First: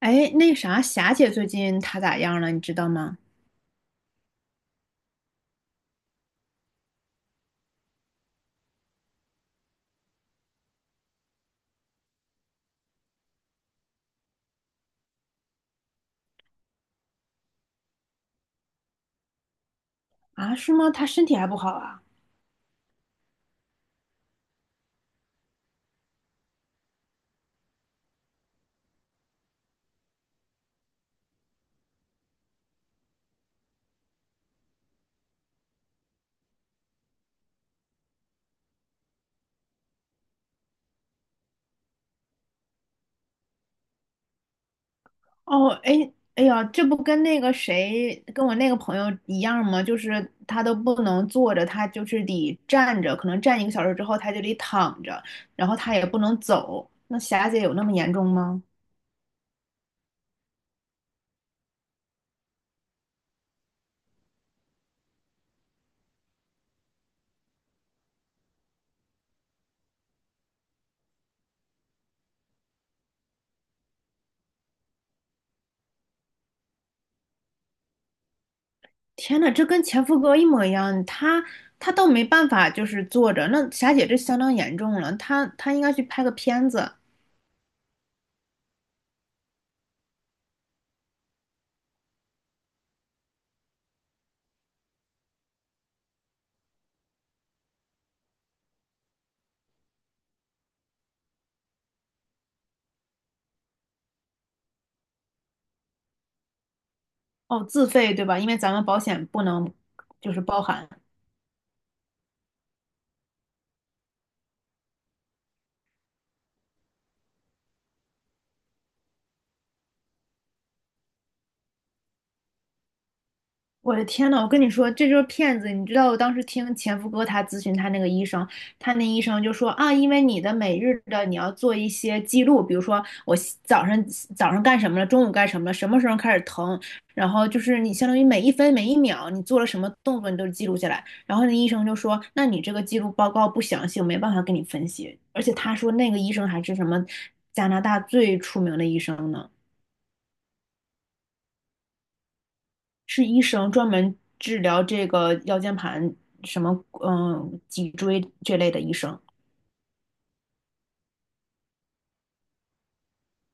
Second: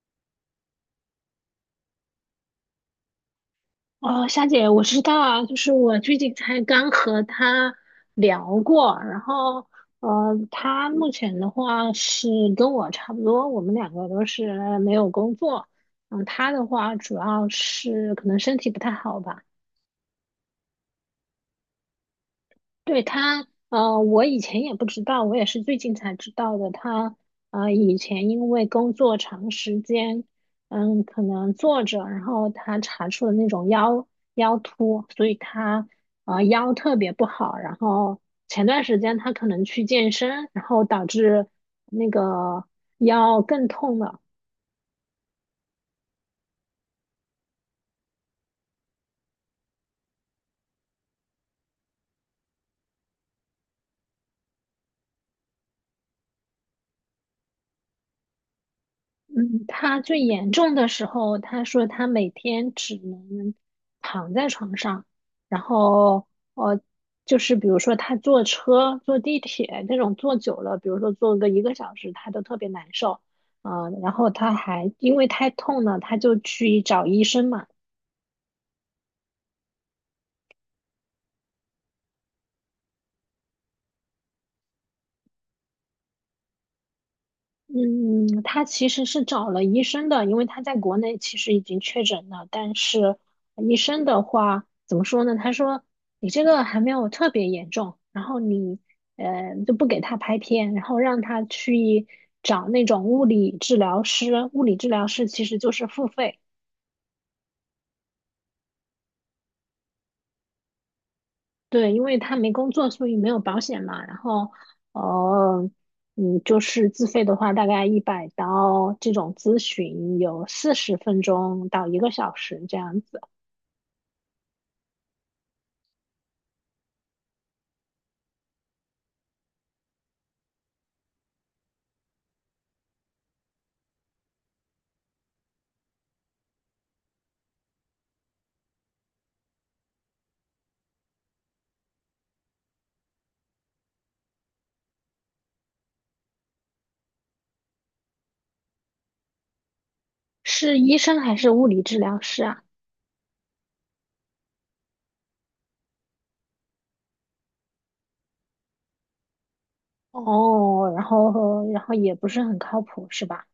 哎，那啥，霞姐最近她咋样了？你知道吗？哦，夏姐，我知道，啊，就是我最近才刚和他聊过，然后他目前的话是跟我差不多，我们两个都是没有工作，他的话主要是可能身体不太好吧。啊，是吗？她身体还不好啊？对他，我以前也不知道，我也是最近才知道的。他，以前因为工作长时间，可能坐着，然后他查出了那种腰突，所以他，腰特别不好。然后前段时间他可能去健身，然后导致那个腰更痛了。哦，哎，哎呀，这不跟那个谁，跟我那个朋友一样吗？就是她都不能坐着，她就是得站着，可能站一个小时之后，她就得躺着，然后她也不能走。那霞姐有那么严重吗？嗯，他最严重的时候，他说他每天只能躺在床上，然后呃，就是比如说他坐车、坐地铁那种坐久了，比如说坐个一个小时，他都特别难受啊、然后他还因为太痛了，他就去找医生嘛。天呐，这跟前夫哥一模一样，她都没办法，就是坐着。那霞姐这相当严重了，她应该去拍个片子。嗯，他其实是找了医生的，因为他在国内其实已经确诊了，但是医生的话怎么说呢？他说你这个还没有特别严重，然后你就不给他拍片，然后让他去找那种物理治疗师，物理治疗师其实就是付费，哦，自费对吧？因为咱们保险不能就是包含。对，因为他没工作，所以没有保险嘛。然后，呃，就是自费的话，大概100刀这种咨询有40分钟到一个小时这样子。我的天呐，我跟你说，这就是骗子！你知道我当时听前夫哥他咨询他那个医生，他那医生就说啊，因为你的每日的你要做一些记录，比如说我西早上早上干什么了，中午干什么了，什么时候开始疼，然后就是你相当于每一分每一秒你做了什么动作，你都记录下来。然后那医生就说，那你这个记录报告不详细，我没办法给你分析。而且他说那个医生还是什么加拿大最出名的医生呢。是医生还是物理治疗师啊？是医生专门治疗这个腰间盘什么脊椎这类的医生。哦，然后也不是很靠谱，是吧？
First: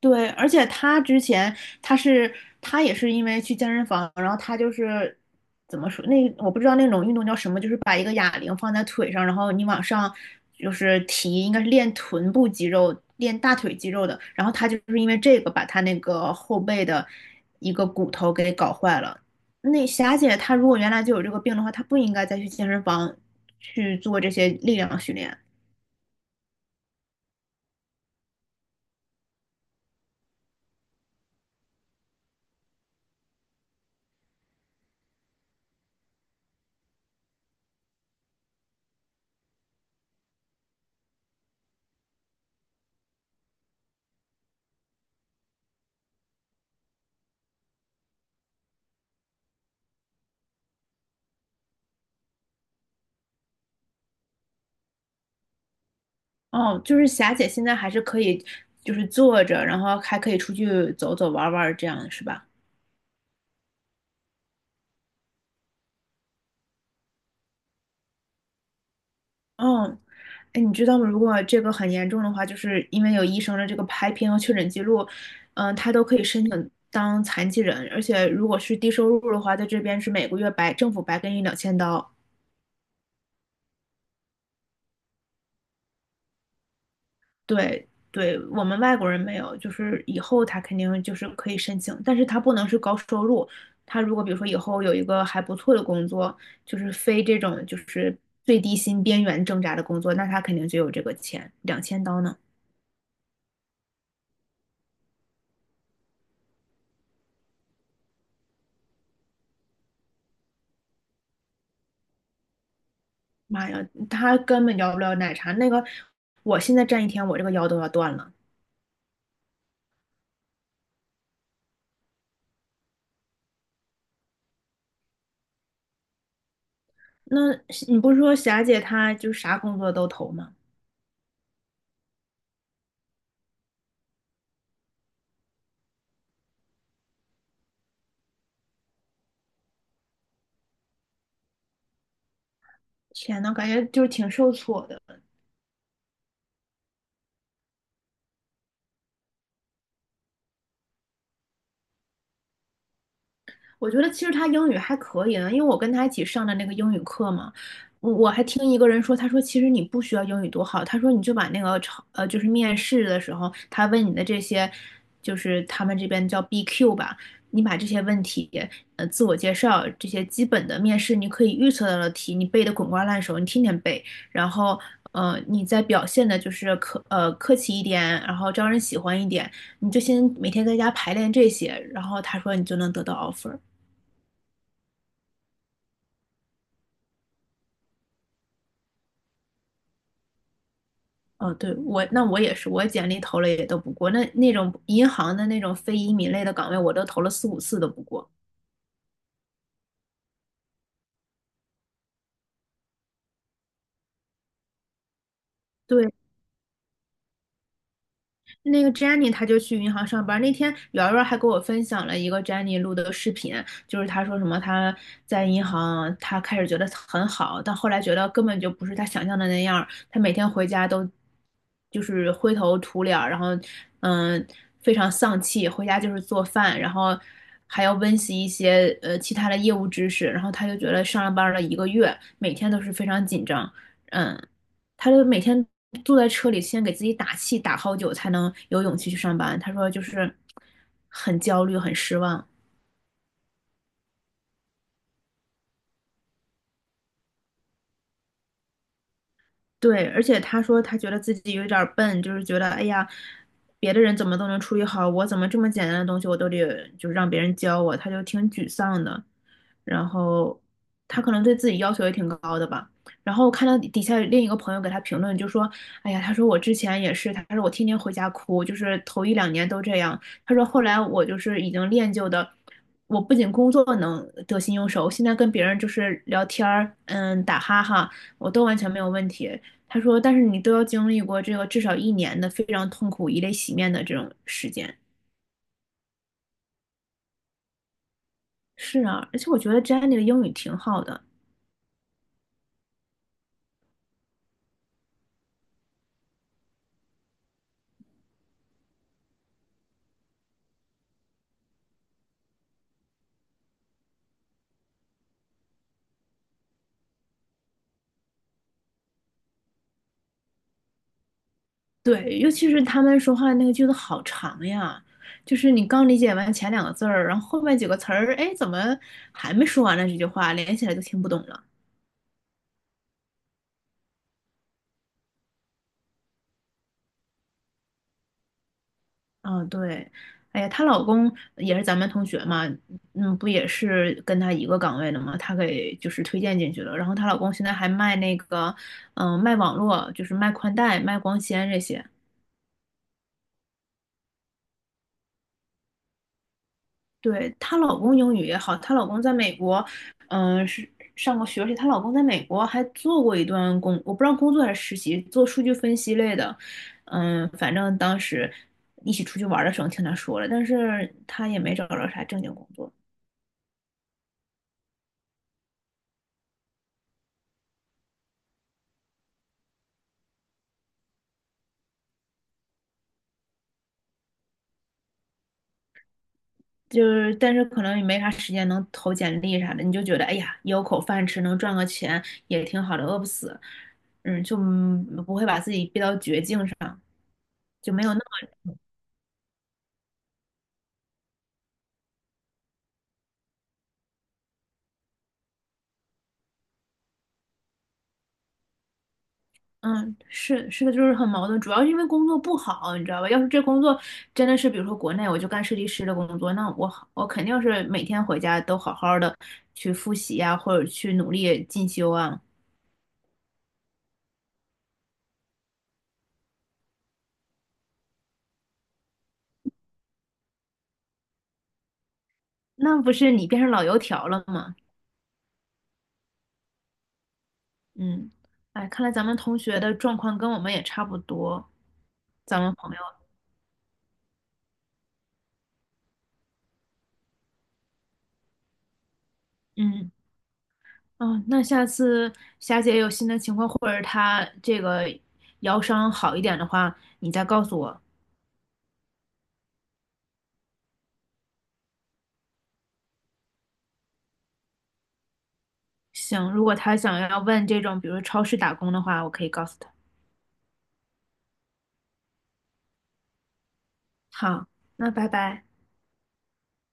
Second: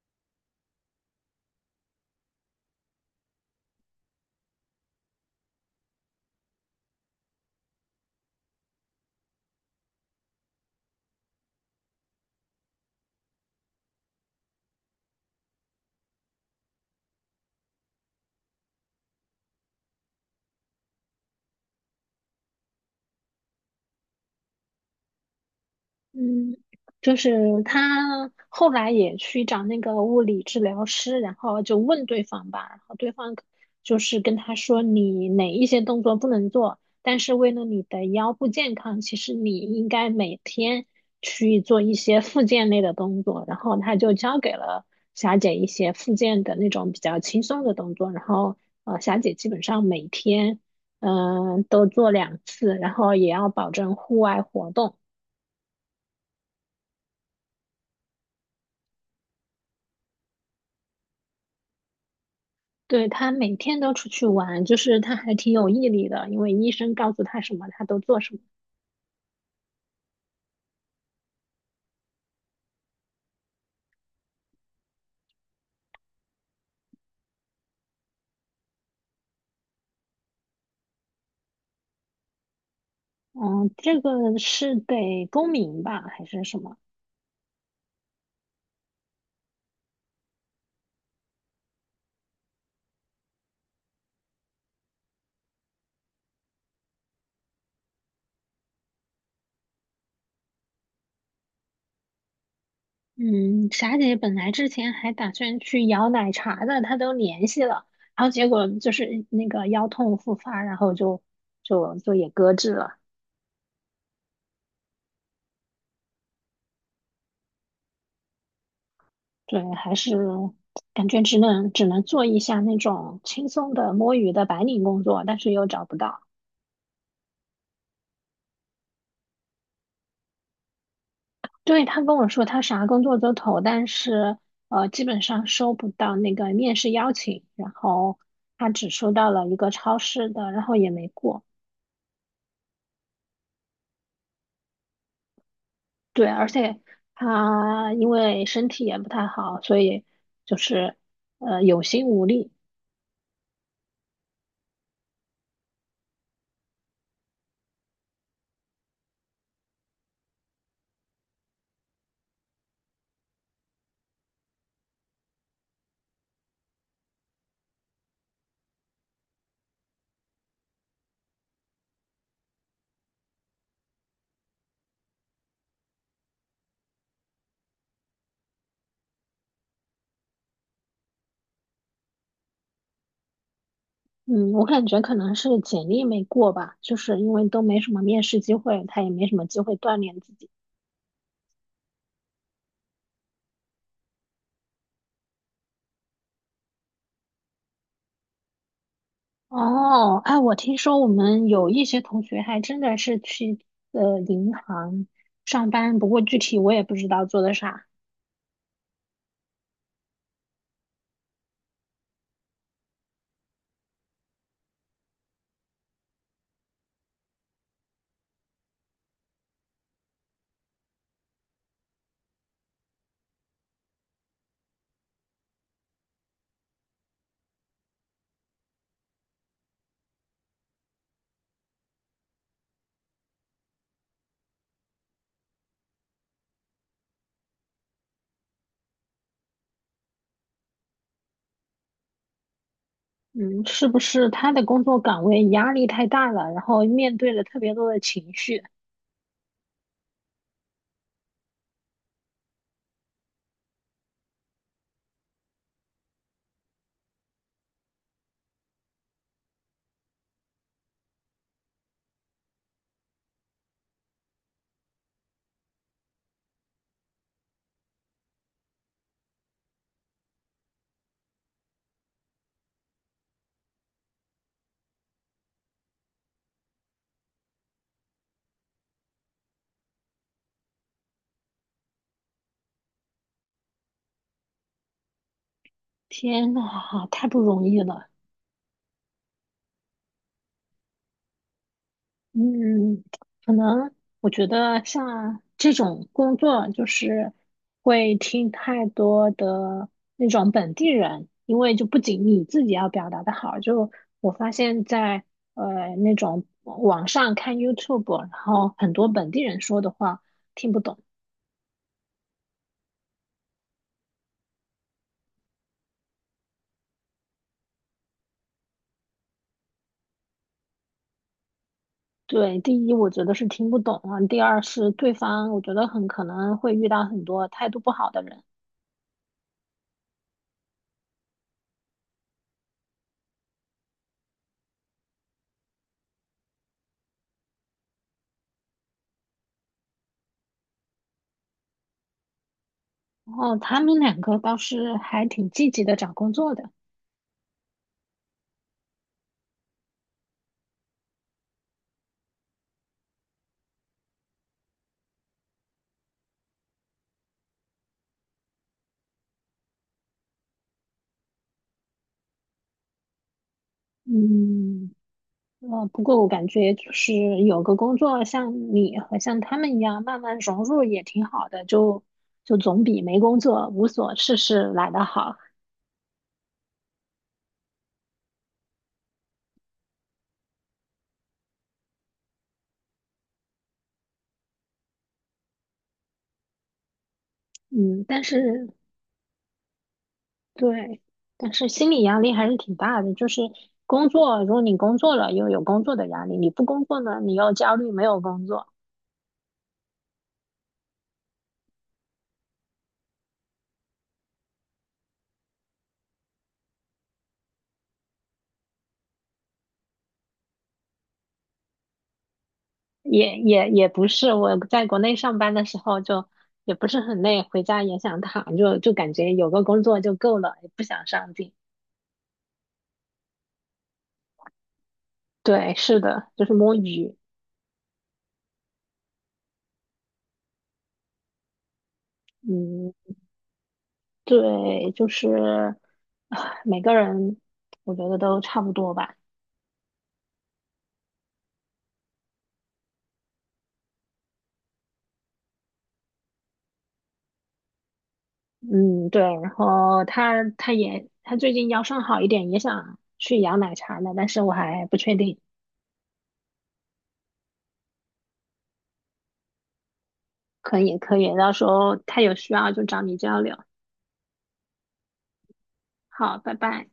对，而且他之前他是他也是因为去健身房，然后他就是怎么说那我不知道那种运动叫什么，就是把一个哑铃放在腿上，然后你往上就是提，应该是练臀部肌肉、练大腿肌肉的。然后他就是因为这个把他那个后背的一个骨头给搞坏了。那霞姐她如果原来就有这个病的话，她不应该再去健身房去做这些力量训练。嗯，就是他后来也去找那个物理治疗师，然后就问对方吧，然后对方就是跟他说你哪一些动作不能做，但是为了你的腰部健康，其实你应该每天去做一些复健类的动作，然后他就教给了霞姐一些复健的那种比较轻松的动作，然后霞姐基本上每天都做两次，然后也要保证户外活动。哦，就是霞姐现在还是可以，就是坐着，然后还可以出去走走玩玩，这样是吧？对，他每天都出去玩，就是他还挺有毅力的，因为医生告诉他什么，他都做什么。嗯，哎，你知道吗？如果这个很严重的话，就是因为有医生的这个拍片和确诊记录，他都可以申请当残疾人，而且如果是低收入的话，在这边是每个月白政府白给你两千刀。嗯，这个是得公民吧，还是什么？对对，我们外国人没有，就是以后他肯定就是可以申请，但是他不能是高收入。他如果比如说以后有一个还不错的工作，就是非这种就是最低薪边缘挣扎的工作，那他肯定就有这个钱，两千刀呢。嗯，霞姐本来之前还打算去摇奶茶的，她都联系了，然后结果就是那个腰痛复发，然后就也搁置了。妈呀，他根本要不了奶茶。那个，我现在站一天，我这个腰都要断了。对，还是感觉只能做一下那种轻松的摸鱼的白领工作，但是又找不到。那你不是说霞姐她就啥工作都投吗？对，他跟我说他啥工作都投，但是基本上收不到那个面试邀请，然后他只收到了一个超市的，然后也没过。天呐，感觉就是挺受挫的。对，而且他因为身体也不太好，所以就是有心无力。我觉得其实他英语还可以呢，因为我跟他一起上的那个英语课嘛，我还听一个人说，他说其实你不需要英语多好，他说你就把那个就是面试的时候他问你的这些，就是他们这边叫 BQ 吧，你把这些问题自我介绍这些基本的面试你可以预测到的题，你背得滚瓜烂熟，你天天背，然后你再表现的就是客气一点，然后招人喜欢一点，你就先每天在家排练这些，然后他说你就能得到 offer。嗯，我感觉可能是简历没过吧，就是因为都没什么面试机会，他也没什么机会锻炼自己。哦，对，那我也是，我简历投了也都不过，那种银行的那种非移民类的岗位，我都投了四五次都不过。哦，哎，我听说我们有一些同学还真的是去银行上班，不过对，具体我也不知道做的啥。那个 Jenny 她就去银行上班那天瑶瑶还给我分享了一个 Jenny 录的视频，就是她说什么她在银行，她开始觉得很好，但后来觉得根本就不是她想象的那样儿。她每天回家都就是灰头土脸儿然后嗯非常丧气，回家就是做饭，然后还要温习一些其他的业务知识。然后她就觉得上了班儿了一个月，每天都是非常紧张，嗯。他就每天坐在车里，先给自己打气，打好久才能有勇气去上班。他说就是很焦虑，很失望。嗯，是不是他的工作岗位压力太大了，然后面对了特别多的情绪？对，而且他说他觉得自己有点儿笨，就是觉得哎呀，别的人怎么都能处理好，我怎么这么简单的东西我都得就是让别人教我，他就挺沮丧的。然后他可能对自己要求也挺高的吧。然后看到底下另一个朋友给他评论，就说："哎呀，他说我之前也是，他说我天天回家哭，就是头一两年都这样。他说后来我就是已经练就的，我不仅工作能得心应手，现在跟别人就是聊天儿，嗯，打哈哈，我都完全没有问题。他说，但是你都要经历过这个至少一年的非常痛苦、以泪洗面的这种时间。天呐，太不容易了。是啊，而且我觉得 Jenny 的英语挺好的，嗯，可能我觉得像这种工作，就是会听太多的那种本地人，因为就不仅你自己要表达的好，就我发现在那种网上看 YouTube，然后很多本地人说的话听不懂。对，尤其是他们说话那个句子好长呀，就是你刚理解完前两个字儿，然后后面几个词儿，哎，怎么还没说完呢？这句话连起来就听不懂了。对，第一我觉得是听不懂啊，第二是对方我觉得很可能会遇到很多态度不好的人，哦，对，哎呀，她老公也是咱们同学嘛，嗯，不也是跟她一个岗位的嘛，她给就是推荐进去了。然后她老公现在还卖那个，嗯、卖网络，就是卖宽带、卖光纤这些。然后他们两个倒是还挺积极的找工作的，对，她老公英语也好，她老公在美国，嗯、是上过学，而且她老公在美国还做过一段工，我不知道工作还是实习，做数据分析类的。反正当时一起出去玩的时候听她说了，但是她也没找着啥正经工作。嗯。不过我感觉就是有个工作像你和像他们一样慢慢融入也挺好的，就总比没工作无所事事来得好。就是，但是可能也没啥时间能投简历啥的，你就觉得，哎呀，有口饭吃，能赚个钱也挺好的，饿不死，嗯，就不会把自己逼到绝境上，就没嗯，有那但么，是对，但是心理压力还是挺大的。就是工作，如果你工作了又有工作的压力，你不工作呢，你又焦虑没有工作。嗯，是是的，就是很矛盾，主要是因为工作不好，你知道吧？要是这工作真的是，比如说国内我就干设计师的工作，那我好我肯定是每天回家都好好的去复习呀、或者去努力进修啊，也不是，我在国内上班的时候就也不是很累，回家也想躺，就感觉有个工作就够了，也不想上进。那不是你变成老油条了吗？对，是的，就是摸鱼。嗯，哎，看来咱们同学的状况跟我们也差不多，咱们朋嗯，友，对，就是啊每个人我觉得都差不多吧。嗯，哦，那下次霞姐有新的情况，或者她这个腰伤好一点的话，你再告诉我。嗯，对。然后他最近腰伤好一点，也想去养奶茶呢，但是我还不确定。行，如果她想要问这种，比如超市打工的话，我可以告诉她。可以可以，到时候他有需要就找你交流。好，那拜拜。好，拜拜。